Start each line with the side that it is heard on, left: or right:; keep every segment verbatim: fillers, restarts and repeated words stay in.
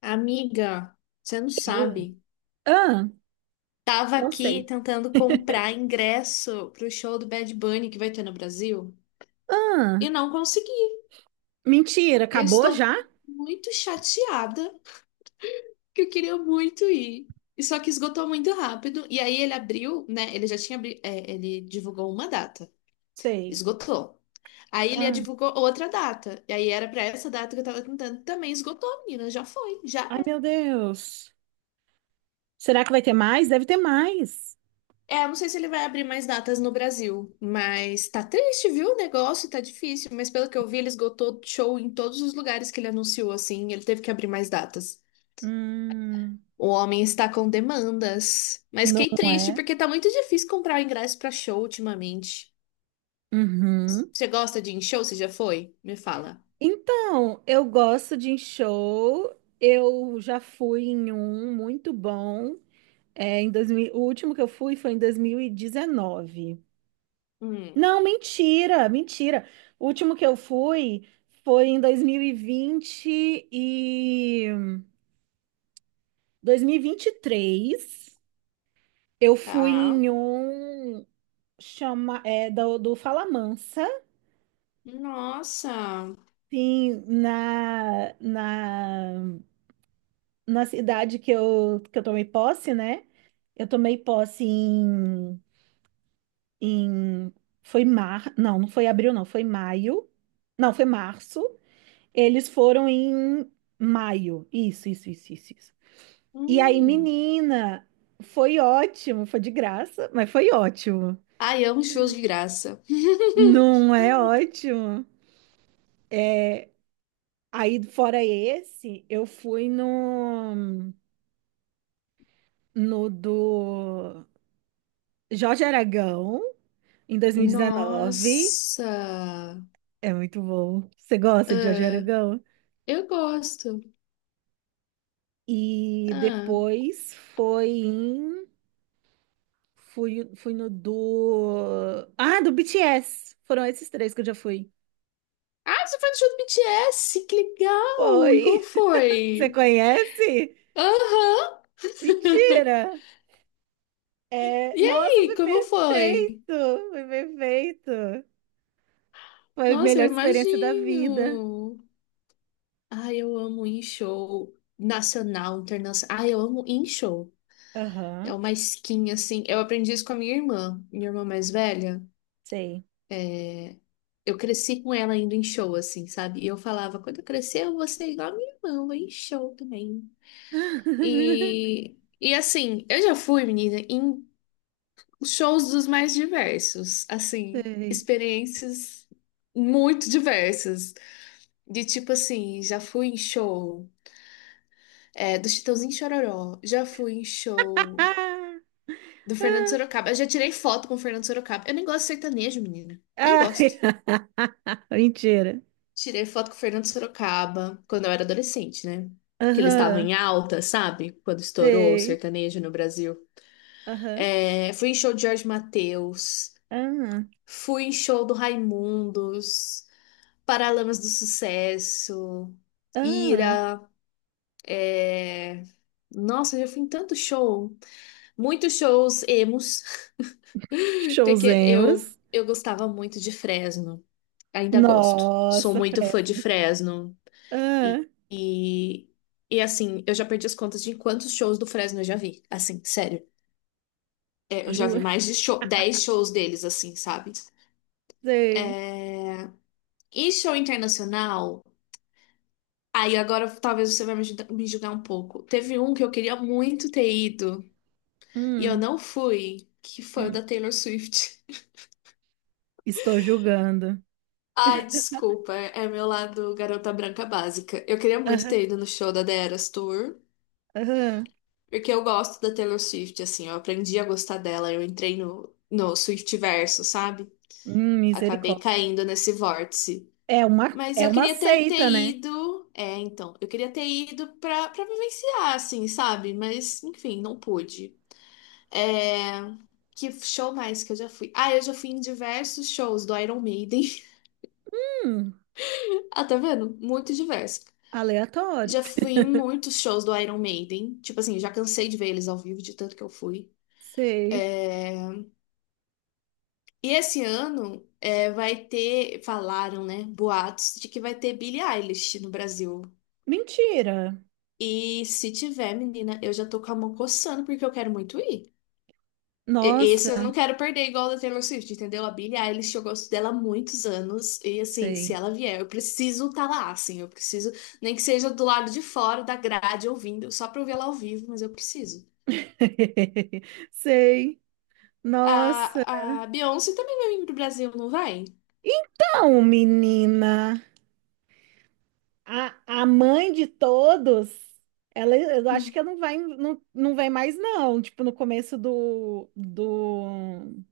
left: Amiga, você não
right: Eu?
left: sabe.
right: Ah,
left: Tava
right: não
left: aqui
right: sei.
left: tentando comprar ingresso pro show do Bad Bunny que vai ter no Brasil
right: Ah,
left: e não consegui.
right: mentira,
left: Eu
right: acabou
left: estou
right: já?
left: muito chateada que eu queria muito ir. E só que esgotou muito rápido. E aí ele abriu, né? Ele já tinha, abri- é, ele divulgou uma data.
right: Sei.
left: Esgotou. Aí ele
right: Ah,
left: divulgou outra data. E aí era pra essa data que eu tava tentando. Também esgotou, menina. Já foi. Já
right: ai, meu Deus. Será que vai ter mais? Deve ter mais.
left: é, eu não sei se ele vai abrir mais datas no Brasil, mas tá triste, viu? O negócio tá difícil, mas pelo que eu vi, ele esgotou show em todos os lugares que ele anunciou, assim, ele teve que abrir mais datas.
right: Hum.
left: O homem está com demandas, mas
right: Não
left: fiquei triste
right: é?
left: porque tá muito difícil comprar ingresso pra show ultimamente.
right: Uhum.
left: Você gosta de ir em show? Você já foi? Me fala.
right: Então, eu gosto de ir em show. Eu já fui em um muito bom. É, em dois mil. O último que eu fui foi em dois mil e dezenove.
left: Hum,
right: Não, mentira, mentira. O último que eu fui foi em dois mil e vinte vinte e e e dois mil e vinte e três. Eu fui
left: tá.
right: em um chama é do, do Falamansa,
left: Nossa.
right: sim, na, na na cidade que eu que eu tomei posse, né? Eu tomei posse, em em foi mar, não, não foi abril, não, foi maio. Não, foi março. Eles foram em maio. Isso, isso, isso, isso, isso. E aí,
left: Hum.
right: menina, foi ótimo, foi de graça, mas foi ótimo.
left: Ai, amo shows de graça.
right: Não é ótimo. É, aí, fora esse, eu fui no, no do Jorge Aragão, em dois mil e dezenove.
left: Nossa.
right: É muito bom. Você gosta de Jorge
left: Ah.
right: Aragão?
left: Eu gosto.
right: E
left: Ah.
right: depois foi em Fui, fui no do. Ah, do B T S. Foram esses três que eu já fui.
left: Ah, você foi no show do B T S? Que legal! E como
right: Oi. Você
left: foi?
right: conhece?
left: Aham!
right: Mentira! É...
left: E
right: Nossa,
left: aí,
right: foi
left: como foi?
right: perfeito! Foi perfeito! Foi a
left: Nossa,
right: melhor
left: eu
right: experiência da vida.
left: imagino! Ai, eu amo ir em show nacional, internacional. Ai, eu amo ir em show. É
right: Aham,
left: uma skin, assim. Eu aprendi isso com a minha irmã, minha irmã mais velha.
right: sei.
left: Eu cresci com ela indo em show, assim, sabe? E eu falava, quando eu crescer, eu vou ser igual a minha irmã, eu vou ir em show também. E, e assim, eu já fui, menina, em shows dos mais diversos, assim,
right: Sei.
left: experiências muito diversas. De tipo assim, já fui em show é, do Chitãozinho e Chororó, já fui em show do Fernando Sorocaba. Eu já tirei foto com o Fernando Sorocaba. Eu nem gosto de sertanejo, menina. Nem gosto.
right: Ai. Mentira.
left: Tirei foto com o Fernando Sorocaba quando eu era adolescente, né? Que eles estavam
right: Aham,
left: em alta, sabe? Quando estourou o
right: sei.
left: sertanejo no Brasil.
right: Aham.
left: É, fui em show de Jorge Mateus, fui em show do Raimundos. Paralamas do Sucesso,
right: Ah, ah.
left: Ira, é... Nossa, eu já fui em tanto show. Muitos shows emos, porque eu,
right: Showzemos.
left: eu gostava muito de Fresno. Ainda gosto. Sou
right: Nossa,
left: muito fã de
right: Fresno.
left: Fresno.
right: Ah,
left: E, e, e, assim, eu já perdi as contas de quantos shows do Fresno eu já vi. Assim, sério. É, eu já
right: ju...
left: vi mais de show, dez shows deles, assim, sabe?
right: Sei.
left: E show internacional. Aí agora talvez você vai me julgar, me julgar um pouco. Teve um que eu queria muito ter ido e eu
right: Hum,
left: não fui, que foi o
right: hum.
left: da Taylor Swift.
right: Estou julgando.
left: Ai, desculpa, é meu lado garota branca básica. Eu queria muito
right: Aham,
left: ter ido no show da The Eras Tour,
right: aham.
left: porque eu gosto da Taylor Swift, assim, eu aprendi a gostar dela, eu entrei no, no Swiftiverso, sabe?
right: Hum,
left: Acabei
right: misericórdia.
left: caindo nesse vórtice.
right: É uma,
left: Mas
right: é
left: eu
right: uma
left: queria ter, ter
right: seita, né?
left: ido. É, então, eu queria ter ido pra, pra vivenciar, assim, sabe? Mas, enfim, não pude. É, que show mais que eu já fui? Ah, eu já fui em diversos shows do Iron Maiden.
right: Hum,
left: Ah, tá vendo? Muito diverso.
right: aleatório.
left: Já fui em muitos shows do Iron Maiden. Tipo assim, já cansei de ver eles ao vivo, de tanto que eu fui.
right: Sei.
left: É, e esse ano é, vai ter, falaram, né, boatos de que vai ter Billie Eilish no Brasil.
right: Mentira.
left: E se tiver, menina, eu já tô com a mão coçando porque eu quero muito ir. E- esse eu
right: Nossa,
left: não quero perder igual o da Taylor Swift, entendeu? A Billie Eilish, eu gosto dela há muitos anos. E assim, se
right: sei.
left: ela vier, eu preciso estar lá, assim. Eu preciso, nem que seja do lado de fora da grade, ouvindo, só pra eu ver ela ao vivo, mas eu preciso.
right: Sei. Nossa.
left: A, a Beyoncé também vai vir pro Brasil, não vai?
right: Então, menina. A, a mãe de todos, ela, eu acho que ela não vai, não, não vem mais, não. Tipo, no começo do, do,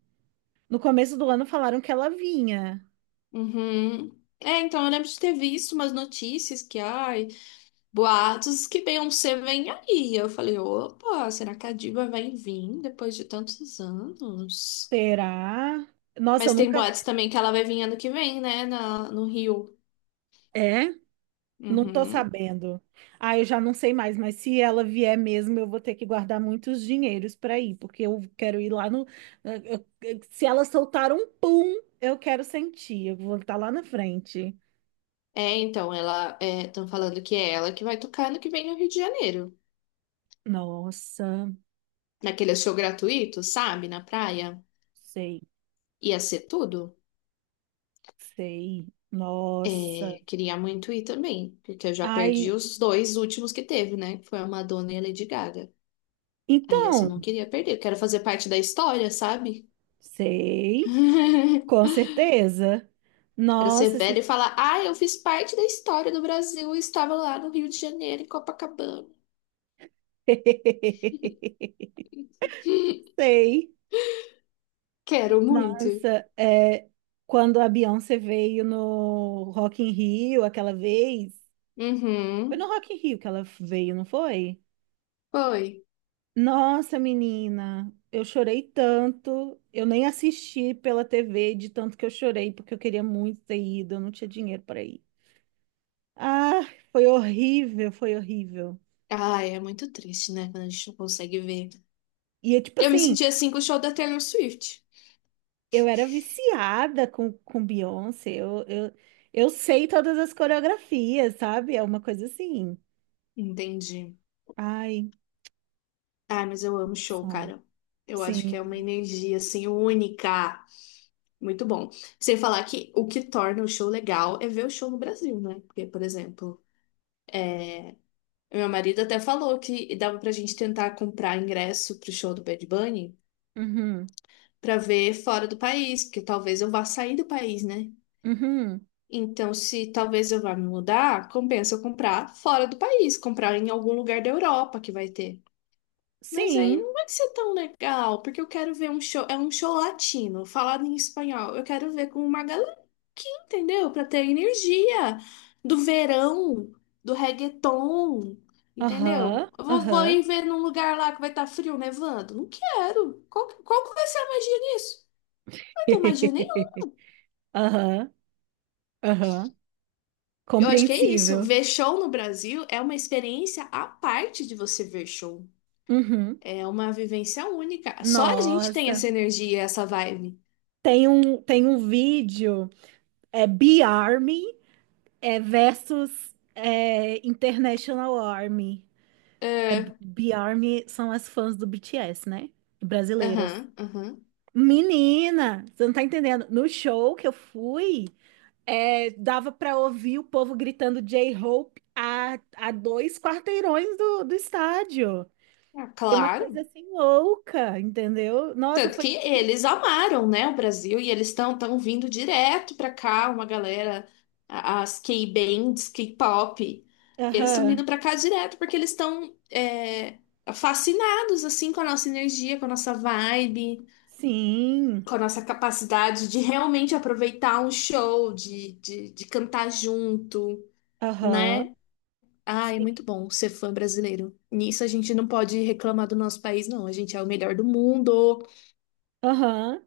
right: no começo do ano falaram que ela vinha.
left: Uhum. É, então eu lembro de ter visto umas notícias que, ai, boatos que Beyoncé vem aí. Eu falei, opa, será que a diva vai vir depois de tantos anos?
right: Será? Nossa, eu
left: Mas tem
right: nunca
left: boatos
right: vi.
left: também que ela vai vir ano que vem, né? Na, no Rio.
right: É? Não tô
left: Uhum.
right: sabendo. Ah, eu já não sei mais, mas se ela vier mesmo, eu vou ter que guardar muitos dinheiros para ir, porque eu quero ir lá no. Eu- eu- se ela soltar um pum, eu quero sentir. Eu vou estar lá na frente.
left: É, então, ela. Estão falando que é ela que vai tocar ano que vem no Rio de Janeiro.
right: Nossa,
left: Naquele show gratuito, sabe? Na praia.
right: sei.
left: Ia ser tudo.
right: Sei. Nossa.
left: É, queria muito ir também, porque eu já perdi
right: Ai,
left: os dois últimos que teve, né? Que foi a Madonna e a Lady Gaga. Aí esse eu
right: então,
left: não queria perder. Eu quero fazer parte da história, sabe?
right: sei, com certeza.
left: Quero ser
right: Nossa,
left: velha e
right: se...
left: falar: ah, eu fiz parte da história do Brasil e estava lá no Rio de Janeiro, em Copacabana.
right: sei.
left: Quero muito.
right: Nossa, é, quando a Beyoncé veio no Rock in Rio aquela vez, foi no
left: Uhum.
right: Rock in Rio que ela veio, não foi?
left: Foi.
right: Nossa, menina, eu chorei tanto, eu nem assisti pela T V de tanto que eu chorei, porque eu queria muito ter ido, eu não tinha dinheiro para ir. Ah, foi horrível, foi horrível.
left: Ai, é muito triste, né? Quando a gente não consegue ver.
right: E eu, tipo
left: Eu me
right: assim,
left: senti assim com o show da Taylor Swift.
right: eu era viciada com, com Beyoncé. Eu, eu, eu sei todas as coreografias, sabe? É uma coisa assim.
left: Entendi.
right: Ai,
left: Ai, mas eu amo show,
right: som.
left: cara. Eu acho que é uma
right: Sim.
left: energia, assim, única. Muito bom. Sem falar que o que torna o show legal é ver o show no Brasil, né? Porque, por exemplo, meu marido até falou que dava pra gente tentar comprar ingresso pro show do Bad Bunny
right: Uhum.
left: pra ver fora do país, porque talvez eu vá sair do país, né?
right: Uhum.
left: Então, se talvez eu vá me mudar, compensa eu comprar fora do país, comprar em algum lugar da Europa que vai ter. Mas aí
right: Sim.
left: não vai ser tão legal, porque eu quero ver um show, é um show latino, falado em espanhol. Eu quero ver com uma galera que entendeu, para ter energia do verão, do reggaeton, entendeu?
right: Aham.
left: Eu vou, vou
right: Aham.
left: ir ver num lugar lá que vai estar frio, nevando. Não quero. Qual, qual que vai ser a magia nisso? Não vai ter magia.
right: Aham. Aham.
left: Eu acho que é isso.
right: Compreensível.
left: Ver show no Brasil é uma experiência à parte de você ver show.
right: Uhum.
left: É uma vivência única. Só a gente tem
right: Nossa.
left: essa energia, essa vibe.
right: Tem um, tem um vídeo, é Be Army. É versus é, International Army. É,
left: É,
right: B-Army são as fãs do B T S, né? Brasileiras.
left: aham, aham.
right: Menina, você não tá entendendo. No show que eu fui, é, dava pra ouvir o povo gritando J-Hope a, a dois quarteirões do, do estádio.
left: Ah,
right: E uma coisa
left: claro.
right: assim louca, entendeu? Nossa,
left: Tanto
right: foi
left: que
right: incrível.
left: eles amaram, né, o Brasil e eles estão tão tão vindo direto pra cá, uma galera, a- as K-bands, K-pop, eles estão
right: Aham.
left: vindo pra cá direto porque eles estão é, fascinados assim com a nossa energia, com a nossa vibe.
right: Sim.
left: Com a nossa capacidade de realmente aproveitar um show, de, de, de cantar junto,
right: Aham.
left: né? Ah, é
right: Sim.
left: muito bom ser fã brasileiro. Nisso a gente não pode reclamar do nosso país, não. A gente é o melhor do mundo.
right: Aham.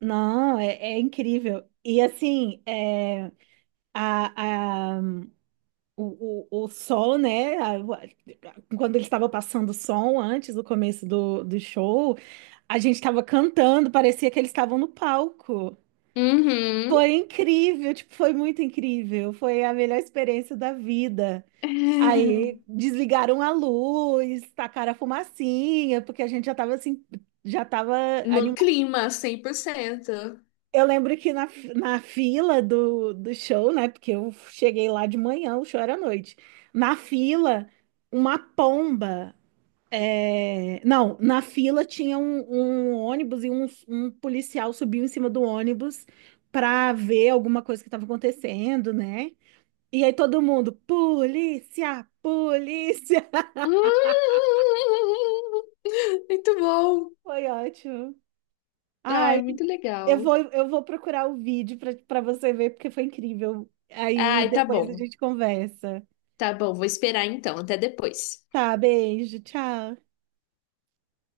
right: Não, é, é incrível. E assim, é, a, a, o, o, o sol, né? A- a- quando ele estava passando o som antes do começo do, do show, a gente estava cantando, parecia que eles estavam no palco.
left: Uhum.
right: Foi incrível, tipo, foi muito incrível. Foi a melhor experiência da vida. Aí desligaram a luz, tacaram a fumacinha, porque a gente já estava assim, já estava.
left: No clima, cem por cento.
right: Eu lembro que na, fi- na fila do, do show, né? Porque eu cheguei lá de manhã, o show era à noite. Na fila, uma pomba. é, Não, na fila tinha um, um ônibus e um, um policial subiu em cima do ônibus para ver alguma coisa que estava acontecendo, né? E aí todo mundo, polícia, polícia.
left: Hum, muito bom.
right: Foi ótimo.
left: Ai,
right: Ai,
left: muito
right: eu
left: legal.
right: vou, eu vou procurar o vídeo para para você ver, porque foi incrível. Aí
left: Ai, tá
right: depois a
left: bom.
right: gente conversa.
left: Tá bom, vou esperar então. Até depois.
right: Tá, beijo, tchau.